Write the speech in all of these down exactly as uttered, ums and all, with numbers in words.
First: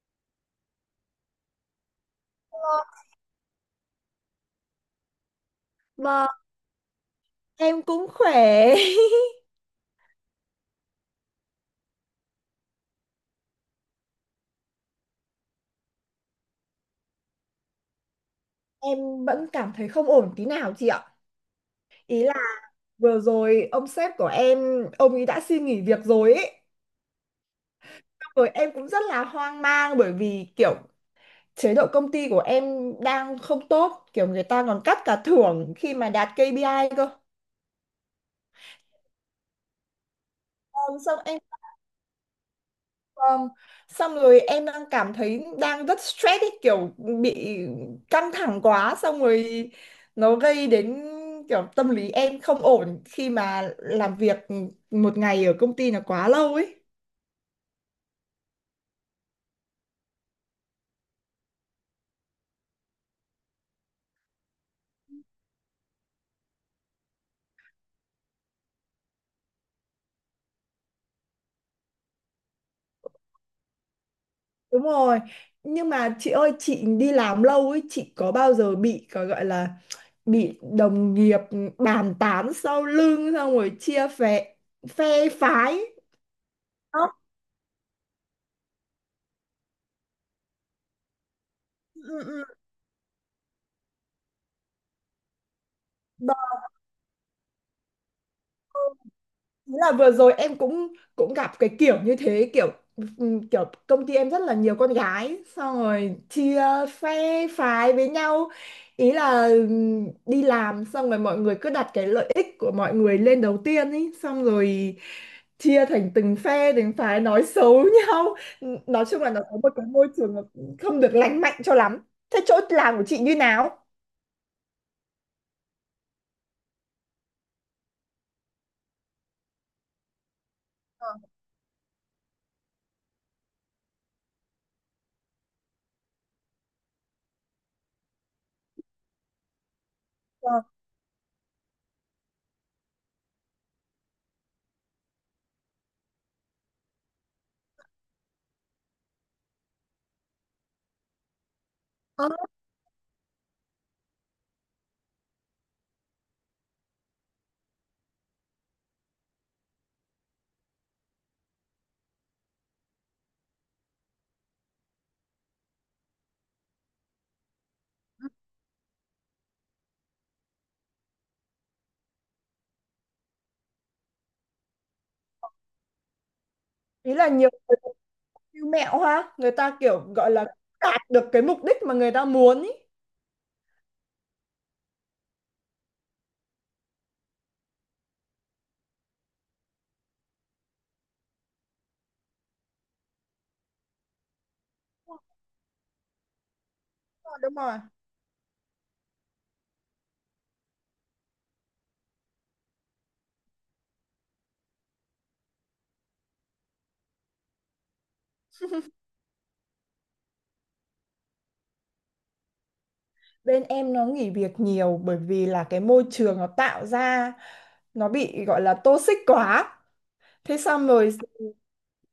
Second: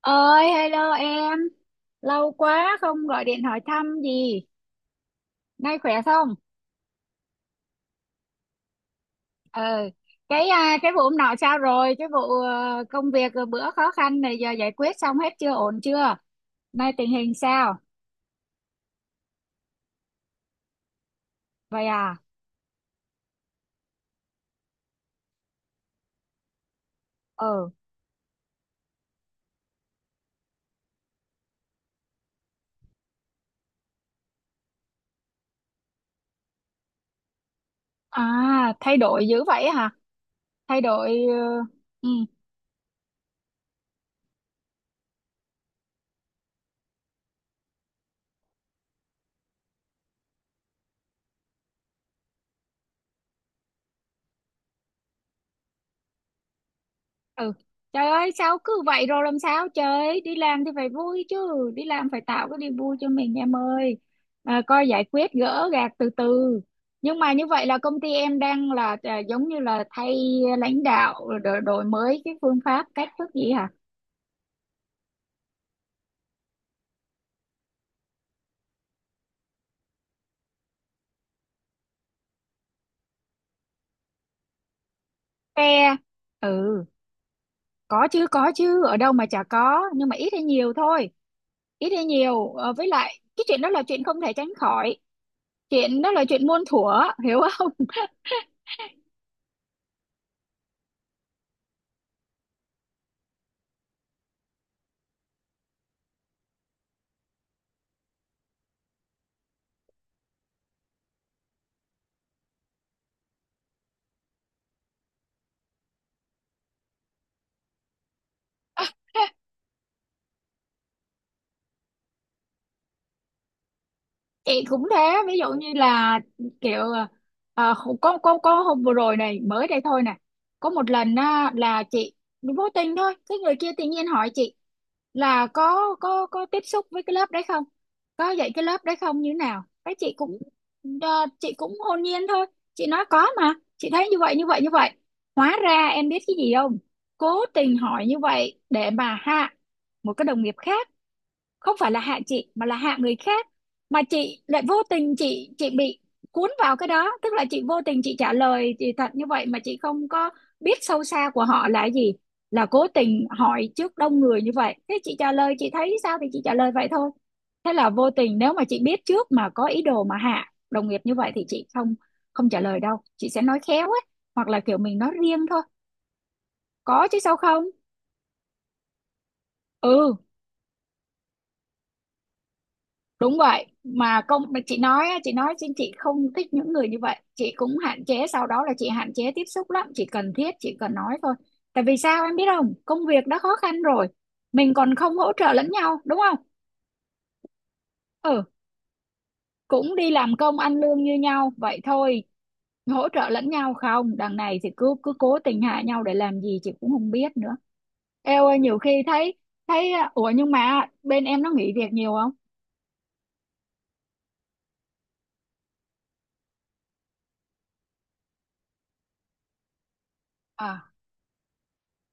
Ơi, hello em, lâu quá không gọi điện hỏi thăm gì. Nay khỏe Vâng, không? em cũng khỏe. ờ cái à, cái vụ hôm nọ sao rồi? Cái vụ ờ, công việc ờ, bữa khó khăn này giờ giải quyết xong hết chưa, ổn chưa? Nay tình hình sao? Em vẫn cảm thấy không ổn tí nào chị ạ. Vậy à. Ý là vừa rồi ông sếp của em, ông ấy đã xin nghỉ việc rồi ấy. ờ Xong rồi em cũng rất là hoang mang, bởi vì kiểu chế độ công ty của em đang không tốt. Kiểu người ta còn cắt cả thưởng khi mà đạt kê pi ai cơ. À thay đổi dữ vậy hả? Thay Ờ, Xong đổi ờ, em ừ. Vâng. Xong rồi em đang cảm thấy đang rất stress ấy, kiểu bị căng thẳng quá, xong rồi nó gây đến kiểu tâm lý em không ổn khi mà làm việc một ngày ở công ty là quá lâu ấy. Ừ, trời ơi sao cứ vậy, rồi làm sao trời, đi làm thì phải vui chứ, đi làm phải tạo cái niềm vui cho mình em ơi. À, coi giải quyết gỡ gạc từ từ. Nhưng mà như vậy là công ty em đang là à, giống như là thay lãnh đạo, đổi, đổi mới cái phương pháp cách thức gì hả? Đúng rồi. Nhưng mà chị ơi, chị đi làm lâu ấy, chị có bao giờ bị có gọi là bị đồng nghiệp bàn tán sau lưng, xong rồi chia phe phe Phe. phái. Ừ. Đó. Có chứ, có chứ, ở đâu mà chả có, nhưng mà ít hay nhiều thôi. Ít hay Ừ, ừ. nhiều. Ờ, với lại cái chuyện đó là chuyện không thể tránh khỏi, chuyện đó là chuyện muôn thuở, hiểu không? Thế là vừa rồi em cũng cũng gặp cái kiểu như thế, kiểu ừm, kiểu công ty em rất là nhiều con gái, xong rồi chia phe phái với nhau. Ý là ừm, đi làm xong rồi mọi người cứ đặt cái lợi ích của mọi người lên đầu tiên ý, xong rồi chia thành từng phe từng phái, nói xấu nhau. Nói chung là nó có một cái môi trường nó không được lành mạnh cho lắm. Thế chỗ làm của chị như nào? Chị cũng thế. Ví dụ như là kiểu à, có có có hôm vừa rồi này, mới đây thôi nè, có một lần á, là chị vô tình thôi, cái người kia tự nhiên hỏi chị là có có có tiếp xúc với cái lớp đấy không, có dạy cái lớp đấy không, như thế nào. Cái chị cũng Ờ. à, chị cũng hồn nhiên thôi, chị nói có, mà chị thấy như vậy như vậy như vậy. Hóa ra em biết cái gì không, cố tình hỏi như vậy để mà hạ một cái đồng nghiệp khác, không phải là hạ Ờ, chị mà là hạ người khác. Mà chị lại vô tình, chị chị bị cuốn vào cái đó, tức là chị vô tình chị trả lời thì thật như vậy, mà chị không có biết sâu xa của họ là gì, là cố tình hỏi trước đông người như vậy. Thế chị trả lời, chị thấy sao thì chị trả lời vậy thôi. Thế là vô tình, nếu mà chị biết trước mà có ý đồ mà hạ đồng nghiệp như vậy thì chị không, không trả lời đâu, chị sẽ nói khéo ấy, hoặc là kiểu mình nói riêng thôi. Có ý chứ là sao nhiều. không. Siêu mẹo ha, người ta kiểu Ừ, gọi là đạt được cái mục đích mà người ta muốn ý. đúng vậy. Mà công mà chị nói á, chị nói xin, chị không thích những người như vậy, chị cũng hạn chế, sau đó là chị hạn chế tiếp xúc lắm, chỉ cần thiết chỉ cần nói thôi. Tại vì sao em biết không, công việc đã khó khăn rồi, mình còn không hỗ trợ lẫn nhau đúng không. Đúng rồi, đúng rồi. Ừ, cũng đi làm công ăn lương như nhau vậy thôi, hỗ trợ lẫn nhau không, đằng này thì cứ cứ cố tình hạ nhau để làm gì chị cũng không biết nữa. Eo ơi, nhiều khi thấy, thấy à, ủa, nhưng mà bên em nó nghỉ việc nhiều không? Bên em nó nghỉ việc nhiều, bởi vì là cái môi trường nó tạo ra nó bị gọi là toxic quá. Thế xong À, rồi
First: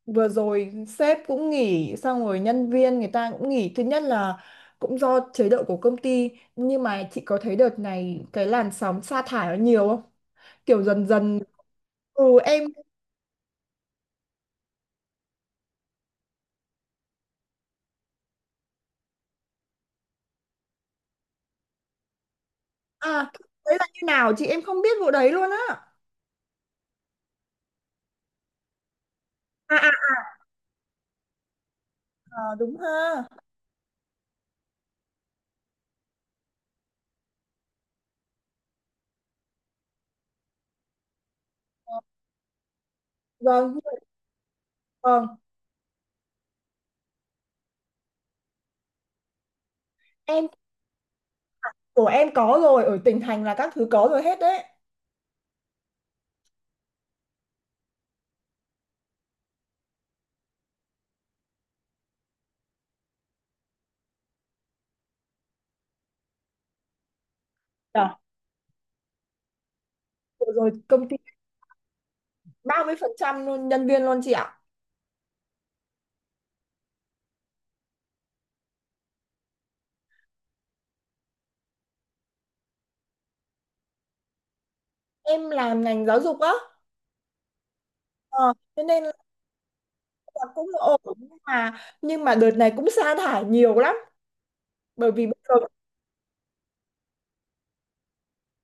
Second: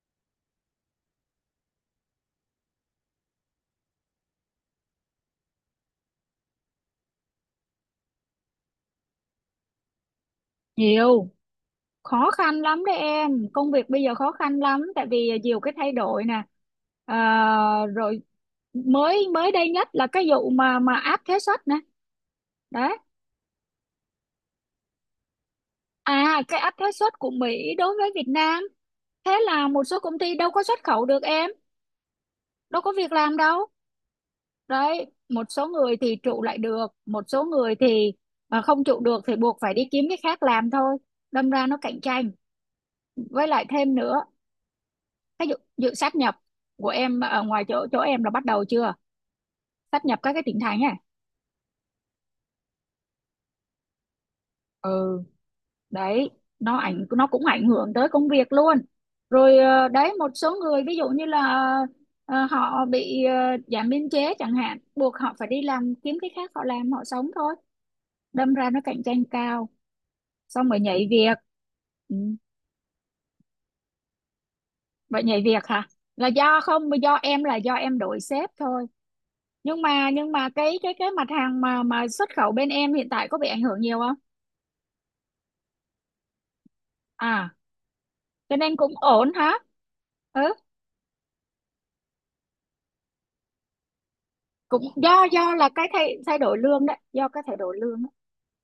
vừa rồi sếp cũng nghỉ, xong rồi nhân viên người ta cũng nghỉ. Thứ nhất là cũng do chế độ của công ty. Nhưng mà chị có thấy đợt này cái làn sóng sa thải nó nhiều không? Kiểu dần nhiều. dần. Ừ Khó khăn em. lắm đấy em, công việc bây giờ khó khăn lắm, tại vì nhiều cái thay đổi nè. À, rồi mới mới đây nhất là cái vụ mà mà áp thuế suất nè. Đấy. À, đấy là như nào chị, em không biết vụ đấy luôn á. À, cái áp thuế suất của Mỹ đối với Việt Nam, thế là một À. số công ty đâu có xuất khẩu được em, Ờ, đúng đâu ha. có việc làm đâu. Đấy, một số người thì trụ lại được, một số người thì à, không trụ được thì buộc phải đi kiếm cái khác làm thôi, đâm ra nó cạnh tranh. Với lại Vâng, nhưng thêm mà- nữa, vâng. cái dự, dự sát nhập của em ở ngoài chỗ chỗ em là bắt đầu chưa, sáp nhập các cái Em tỉnh thành ấy. của em có rồi, ở tỉnh thành là các thứ có rồi hết đấy. Ừ, đấy, nó ảnh nó cũng ảnh hưởng tới công việc luôn. Rồi ờ, đấy, một số người ví dụ như là ờ, họ bị ờ, giảm biên chế chẳng hạn, buộc họ phải đi làm kiếm cái khác họ làm họ sống thôi. Rồi. Đâm ra nó cạnh tranh cao, Vừa xong rồi rồi nhảy công ty việc. Ừ. ba mươi phần trăm luôn, nhân viên luôn chị ạ. Vậy nhảy việc hả, là do không, do em, là do em đổi sếp thôi. Nhưng mà, nhưng mà cái cái cái mặt hàng mà mà xuất khẩu bên em hiện tại có bị ảnh hưởng nhiều không? Em làm ngành giáo dục á. À, Ờ, cho nên cho cũng nên là ổn hả. Ừ, cũng ổn, nhưng mà nhưng mà đợt này cũng sa thải nhiều lắm, cũng bởi do vì bây giờ do là cái thay thay đổi lương đấy, do cái thay đổi lương đó.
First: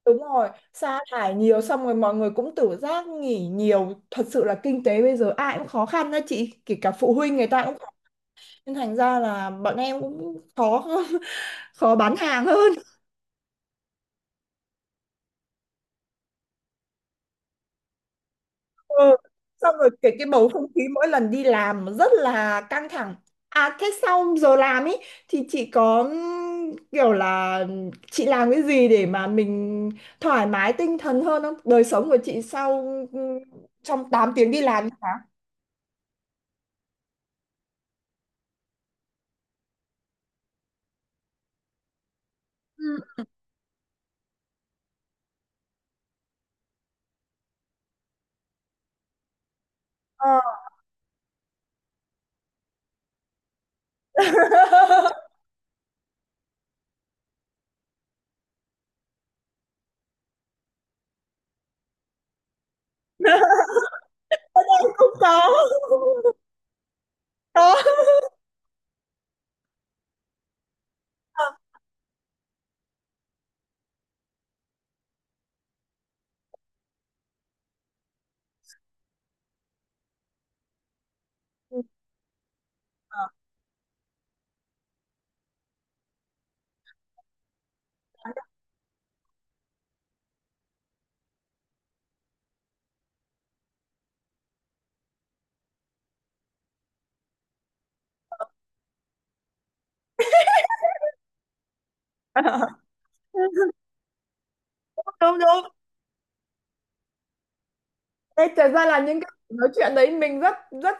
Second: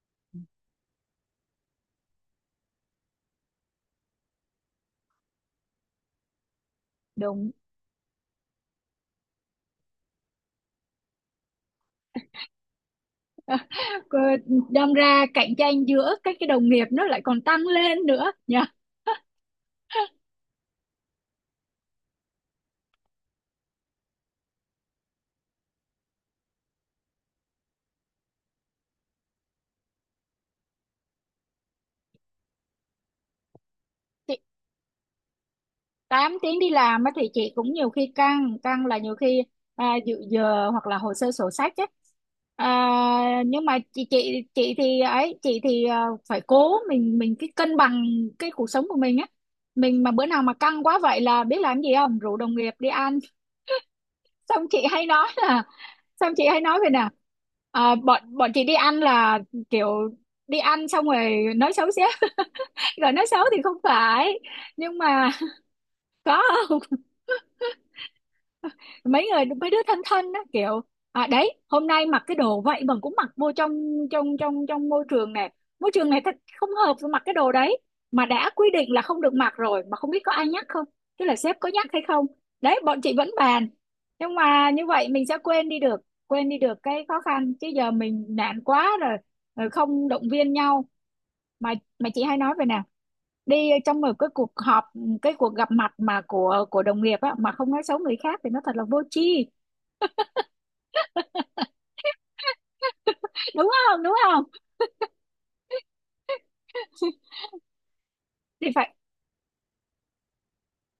đúng rồi, sa thải nhiều xong rồi mọi người cũng tự giác nghỉ nhiều, thật sự là kinh tế bây giờ ai cũng khó khăn đó chị, kể cả phụ huynh người Đúng. ta cũng khó khăn. Nên thành ra là bọn em cũng khó khó bán hàng hơn. Cô- đâm ra cạnh tranh giữa các cái đồng nghiệp nó lại còn tăng lên nữa nha. Ừ. Xong rồi cái cái bầu không khí mỗi lần đi làm nó rất là căng thẳng. À thế sau giờ làm ấy thì chị có ừm, kiểu là chị làm cái gì để mà mình thoải mái tinh thần hơn không? Đời sống của chị sau ừm, trong tám Chị tiếng đi làm hả? tám tiếng đi làm á thì chị cũng nhiều khi căng, căng là nhiều khi à, dự giờ hoặc là hồ sơ sổ sách ấy, Ừ. à, nhưng mà chị chị chị thì ấy, chị thì à, phải cố mình mình cái cân bằng cái cuộc sống của mình á. Mình mà bữa Ờ. nào mà căng quá vậy là biết làm gì không, rủ đồng nghiệp đi ăn. Xong chị hay nói là, xong chị hay nói vậy nè, à, bọn bọn chị đi ăn là kiểu đi ăn xong rồi nói xấu xí. Rồi nói xấu thì không phải, Không nhưng mà có. có không? Có. Mấy người mấy đứa thân thân đó kiểu à, đấy hôm nay mặc cái đồ vậy mà cũng mặc vô trong, trong trong trong môi trường này, môi trường này thật không hợp với mặc cái đồ đấy, mà đã quy định là không được mặc rồi, mà không biết có ai nhắc không, tức là sếp có nhắc hay không. Đấy, bọn chị vẫn bàn, nhưng mà như vậy mình sẽ quên đi được, quên đi được cái khó khăn, chứ giờ mình nản quá rồi, rồi không động viên nhau. mà mà chị hay nói về nè, đi trong một cái cuộc họp, cái cuộc gặp mặt mà của của đồng nghiệp á mà không nói xấu người khác thì nó thật là vô tri, Ừ. đúng không, đúng không? Đúng đúng. Đây Thì thật ra phải là những cái nói chuyện đấy mình rất rất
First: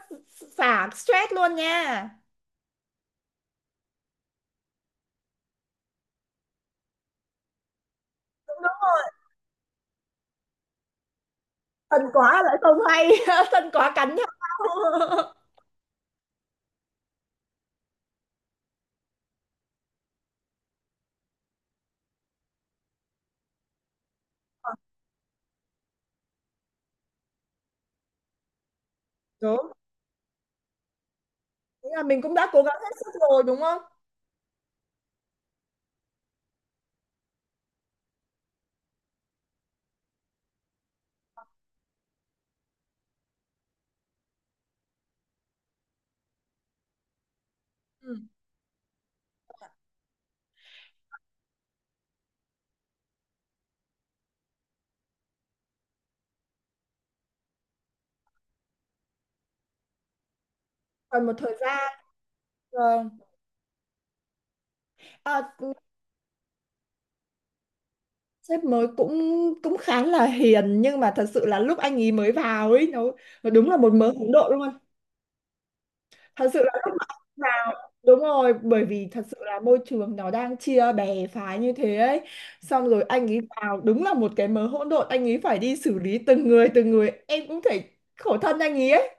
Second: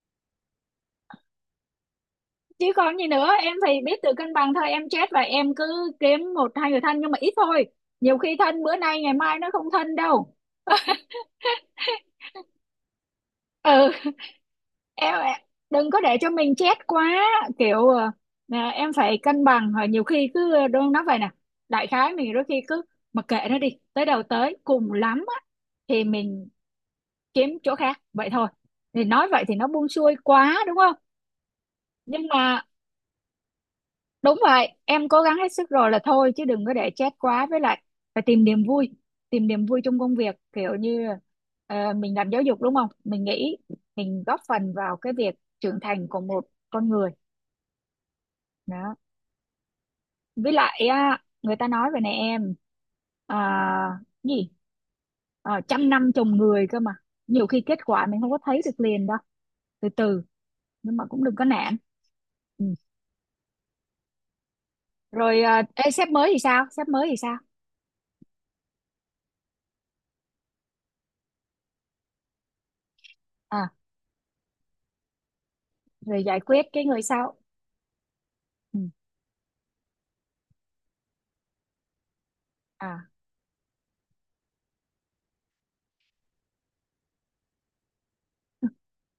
xả stress luôn nha. chứ, còn gì nữa. Em thì biết tự cân bằng thôi em, chết, và em cứ kiếm một hai người thân, nhưng mà ít thôi, nhiều khi thân bữa nay ngày mai nó không thân đâu. Tình quả lại không hay tình quả Ừ, cạnh nhau em em- đừng có để cho mình chết quá, kiểu ờ, à, em phải cân bằng. Rồi nhiều khi cứ ờ, đôi nói vậy nè, đại khái mình đôi khi cứ mặc kệ nó, đi tới đâu tới, cùng lắm á thì mình kiếm chỗ khác vậy thôi. Thì nói vậy thì nó đúng, buông xuôi quá đúng không, nghĩa là mình nhưng cũng đã mà cố gắng hết sức rồi, đúng không? đúng vậy. Em cố gắng hết sức rồi là thôi, chứ đừng có để chết quá, với lại phải tìm niềm vui, tìm niềm vui trong công việc. Kiểu như ờ, mình làm giáo dục đúng không, mình nghĩ mình góp phần vào cái việc trưởng thành của một con người, Ừ. đó. Với lại á, người ta nói về này em, à, gì Ờ, trăm năm trồng người cơ mà, nhiều khi kết quả mình không có thấy được liền đâu, từ từ, nhưng mà cũng Còn một đừng có thời nản. gian. Ừ. Vâng. Rồi à, à, ê, sếp mới thì sao, sếp mới thì sao? sếp mới cũng cũng khá là hiền, nhưng mà thật sự là lúc anh ấy mới vào ấy, nó nó đúng À, là một mớ hỗn độn luôn. rồi giải Thật sự quyết là cái lúc người mà sau. anh vào đúng rồi, Ừ. bởi vì thật sự là môi trường nó đang chia bè phái như thế ấy, xong rồi À. anh ấy vào đúng là một cái mớ hỗn độn, anh ấy phải đi xử lý từng người từng người, em cũng thể khổ thân anh ấy ấy.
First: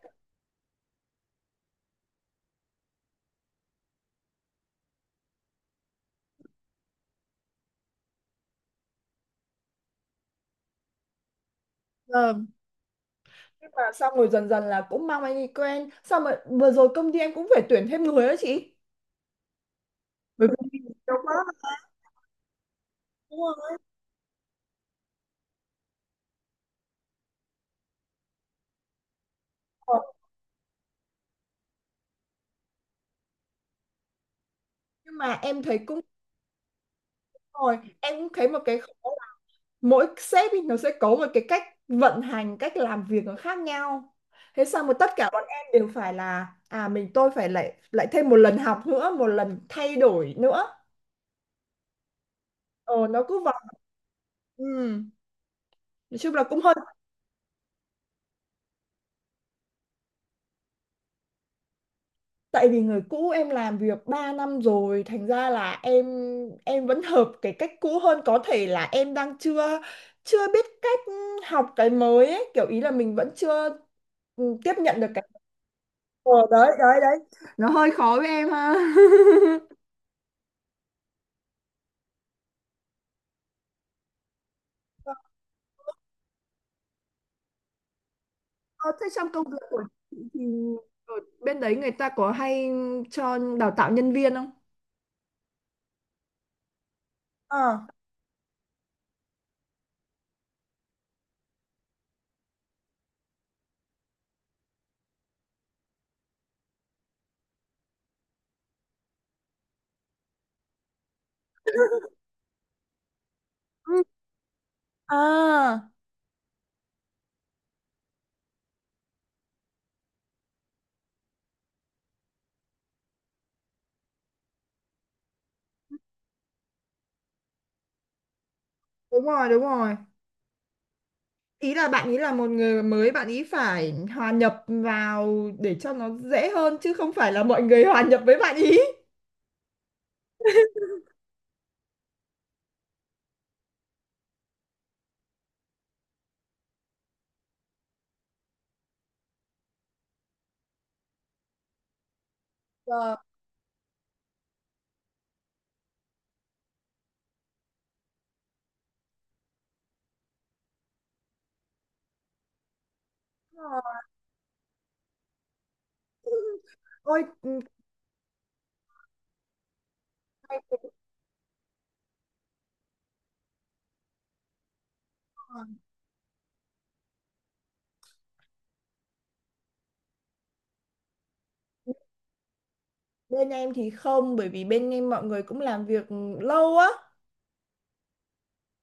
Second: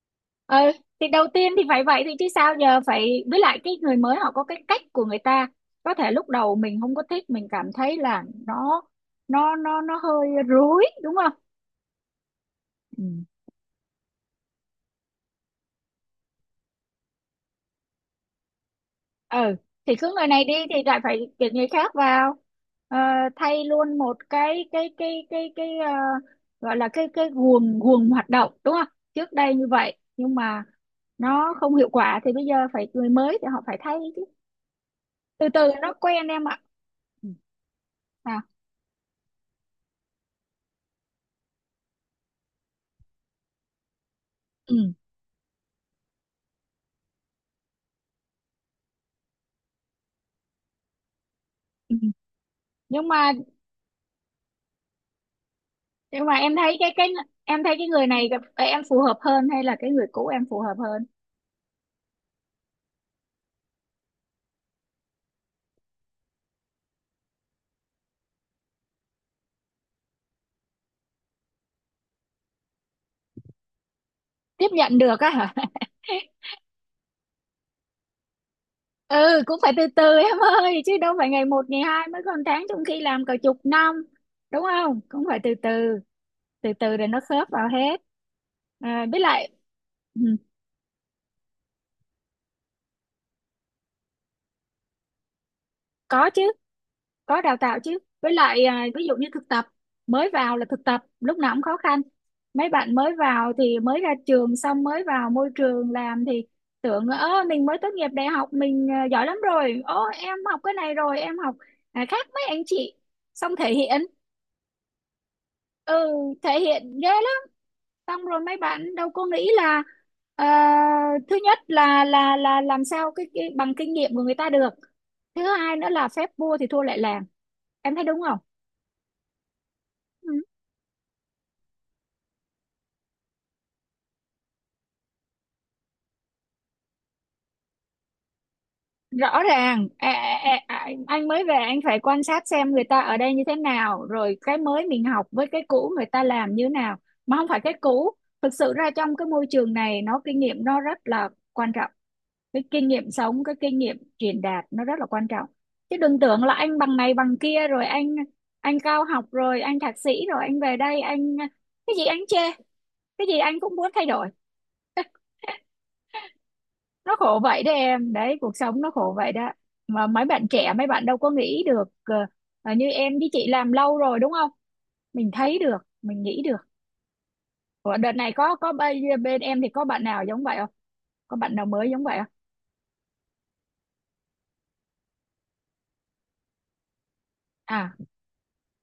Ờ, thì đầu tiên thì phải vậy thì chứ sao giờ, phải, với lại cái người mới họ có cái cách của người ta, có thể lúc đầu mình không có thích, mình cảm thấy là nó nó nó nó hơi rối đúng không. Ờ. Ừ. Nhưng mà xong rồi dần dần là cũng mang anh đi quen, xong rồi vừa rồi công ty em cũng phải tuyển thêm người đó chị, Ừ, thì cứ người này bởi đi vì thì lại nhiều phải quá tuyển người khác vào. Ờ, đúng thay không? luôn một cái cái cái cái cái ờ, gọi là cái cái guồng guồng hoạt động đúng không. Trước đây như vậy, Ờ, nhưng mà nó không hiệu quả thì bây giờ phải người mới thì họ phải thay chứ. nhưng mà Từ em từ thấy nó cũng, quen em ạ. Ừ. rồi em cũng À, thấy một cái khó là mỗi sếp ý nó sẽ có một cái cách vận hành, cách làm việc nó khác nhau. Thế ừ. xong rồi tất cả bọn em đều phải là à mình tôi phải lại lại thêm một lần học nữa, một lần thay đổi nữa. Ừ. ờ nhưng nó mà cứ vào. Ừ. Nói nhưng mà chung là em cũng hơi, thấy cái cái em thấy cái người này gặp- em phù hợp hơn hay là cái người cũ em phù hợp hơn? tại vì người cũ em làm việc ba năm rồi, thành ra là em em vẫn hợp cái cách cũ hơn, có thể là em đang chưa chưa biết cách học cái mới ấy. Kiểu ý là mình vẫn chưa ừ, Tiếp tiếp nhận nhận được được cái. á hả. Ờ, đấy đấy đấy, nó hơi khó với em ha. Ừ, cũng phải từ từ em ơi, chứ đâu phải ngày một ngày hai, mới còn tháng trong khi làm cả chục năm, đúng không, cũng phải từ từ, từ từ rồi nó khớp vào hết. Ờ, À, thế với trong công lại việc của chị ừ, thì ở bên đấy người ta có hay cho đào tạo nhân viên không? có chứ, có đào tạo Ờ. chứ, với lại à, ví dụ như thực tập, mới vào là thực tập lúc nào cũng khó khăn. Mấy bạn mới vào thì mới ra trường xong mới vào môi trường làm thì tưởng, ơ mình mới tốt nghiệp đại học mình à, giỏi lắm rồi, ô em học cái này rồi em học à, khác mấy anh chị, xong thể hiện. Ừ. À, Ừ, thể hiện ghê lắm. Xong rồi mấy bạn đâu có nghĩ là ờ, thứ nhất là là là làm sao cái, cái bằng kinh nghiệm của người ta được. Thứ hai nữa là phép vua thì thua lại làng, em thấy đúng không. đúng rồi, đúng rồi. Ừ. Ý là bạn ý là một người mới, bạn ý phải hòa nhập vào để cho nó dễ hơn, chứ không phải là mọi người hòa nhập với bạn ý. Rõ ràng à, à, à, à, anh mới về anh phải quan sát xem người ta ở đây như thế nào, rồi cái mới mình học với cái cũ người ta làm như thế nào, mà không phải cái cũ. Thực sự ra trong cái môi trường này nó kinh nghiệm nó rất là quan trọng, cái kinh nghiệm Ờ, sống, cái kinh nghiệm truyền đạt nó rất là quan trọng, chứ đừng tưởng là anh bằng này bằng kia rồi anh anh cao học rồi anh thạc sĩ rồi anh về đây anh cái gì anh chê, cái gì anh đúng cũng rồi. muốn thay đổi. Nó Ôi khổ ừ, vậy đấy em, đấy cuộc sống nó khổ vậy đó, mà mấy bạn hay trẻ mấy bạn đâu có nghĩ được. ờ, ờ, Như em với chị làm lâu rồi đúng không, mình thấy quá. được, mình nghĩ được. Ủa, đợt này có có bên, bên em thì có bạn nào giống vậy không, có bạn nào mới giống vậy không? Bên em thì không, bởi vì bên em mọi người cũng làm việc lâu á, À.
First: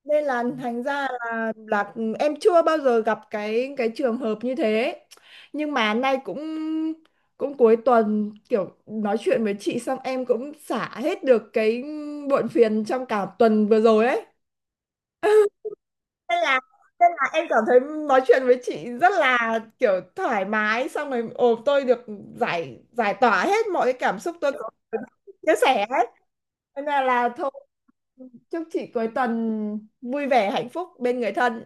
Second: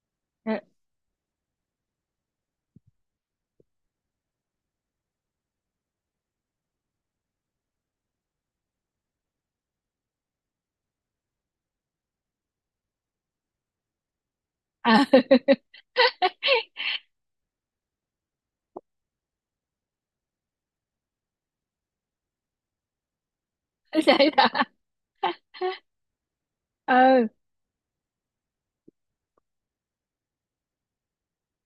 nên là Ờ. thành ra là là em chưa bao giờ gặp cái cái trường hợp như thế. Nhưng mà nay cũng cũng cuối tuần, kiểu nói chuyện với chị xong em cũng xả hết được cái muộn phiền trong cả tuần vừa rồi ấy, À. nên là nên là em cảm thấy nói chuyện với chị rất là kiểu thoải mái, xong rồi ồ tôi được giải giải tỏa hết mọi cái cảm Đấy xúc đó. tôi có, chia sẻ hết. Nên là, Ừ. là thôi, chúc chị cuối tuần vui vẻ hạnh phúc bên người thân.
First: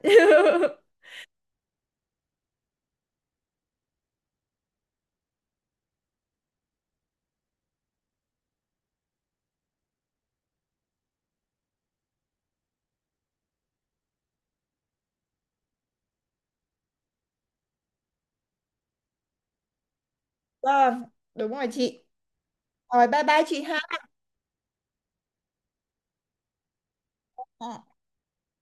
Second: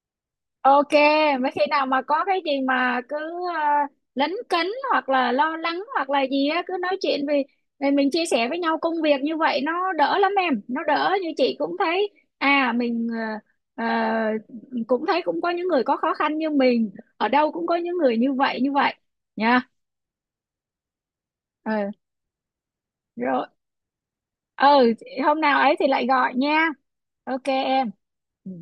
Ok, mấy khi nào mà có cái gì mà cứ uh, lấn cấn hoặc là lo lắng hoặc là gì á cứ nói chuyện, vì vì mình chia sẻ với nhau công việc như vậy nó đỡ lắm em, nó đỡ, như chị cũng thấy à mình ờ, ờ, cũng thấy, cũng có những người có khó khăn như mình, ở đâu cũng có những người như vậy như vậy nha. Vâng, đúng rồi Ừ, chị, rồi bye bye rồi. chị ha. Ừ, hôm nào ấy thì lại gọi nha. Ok em. Ừ.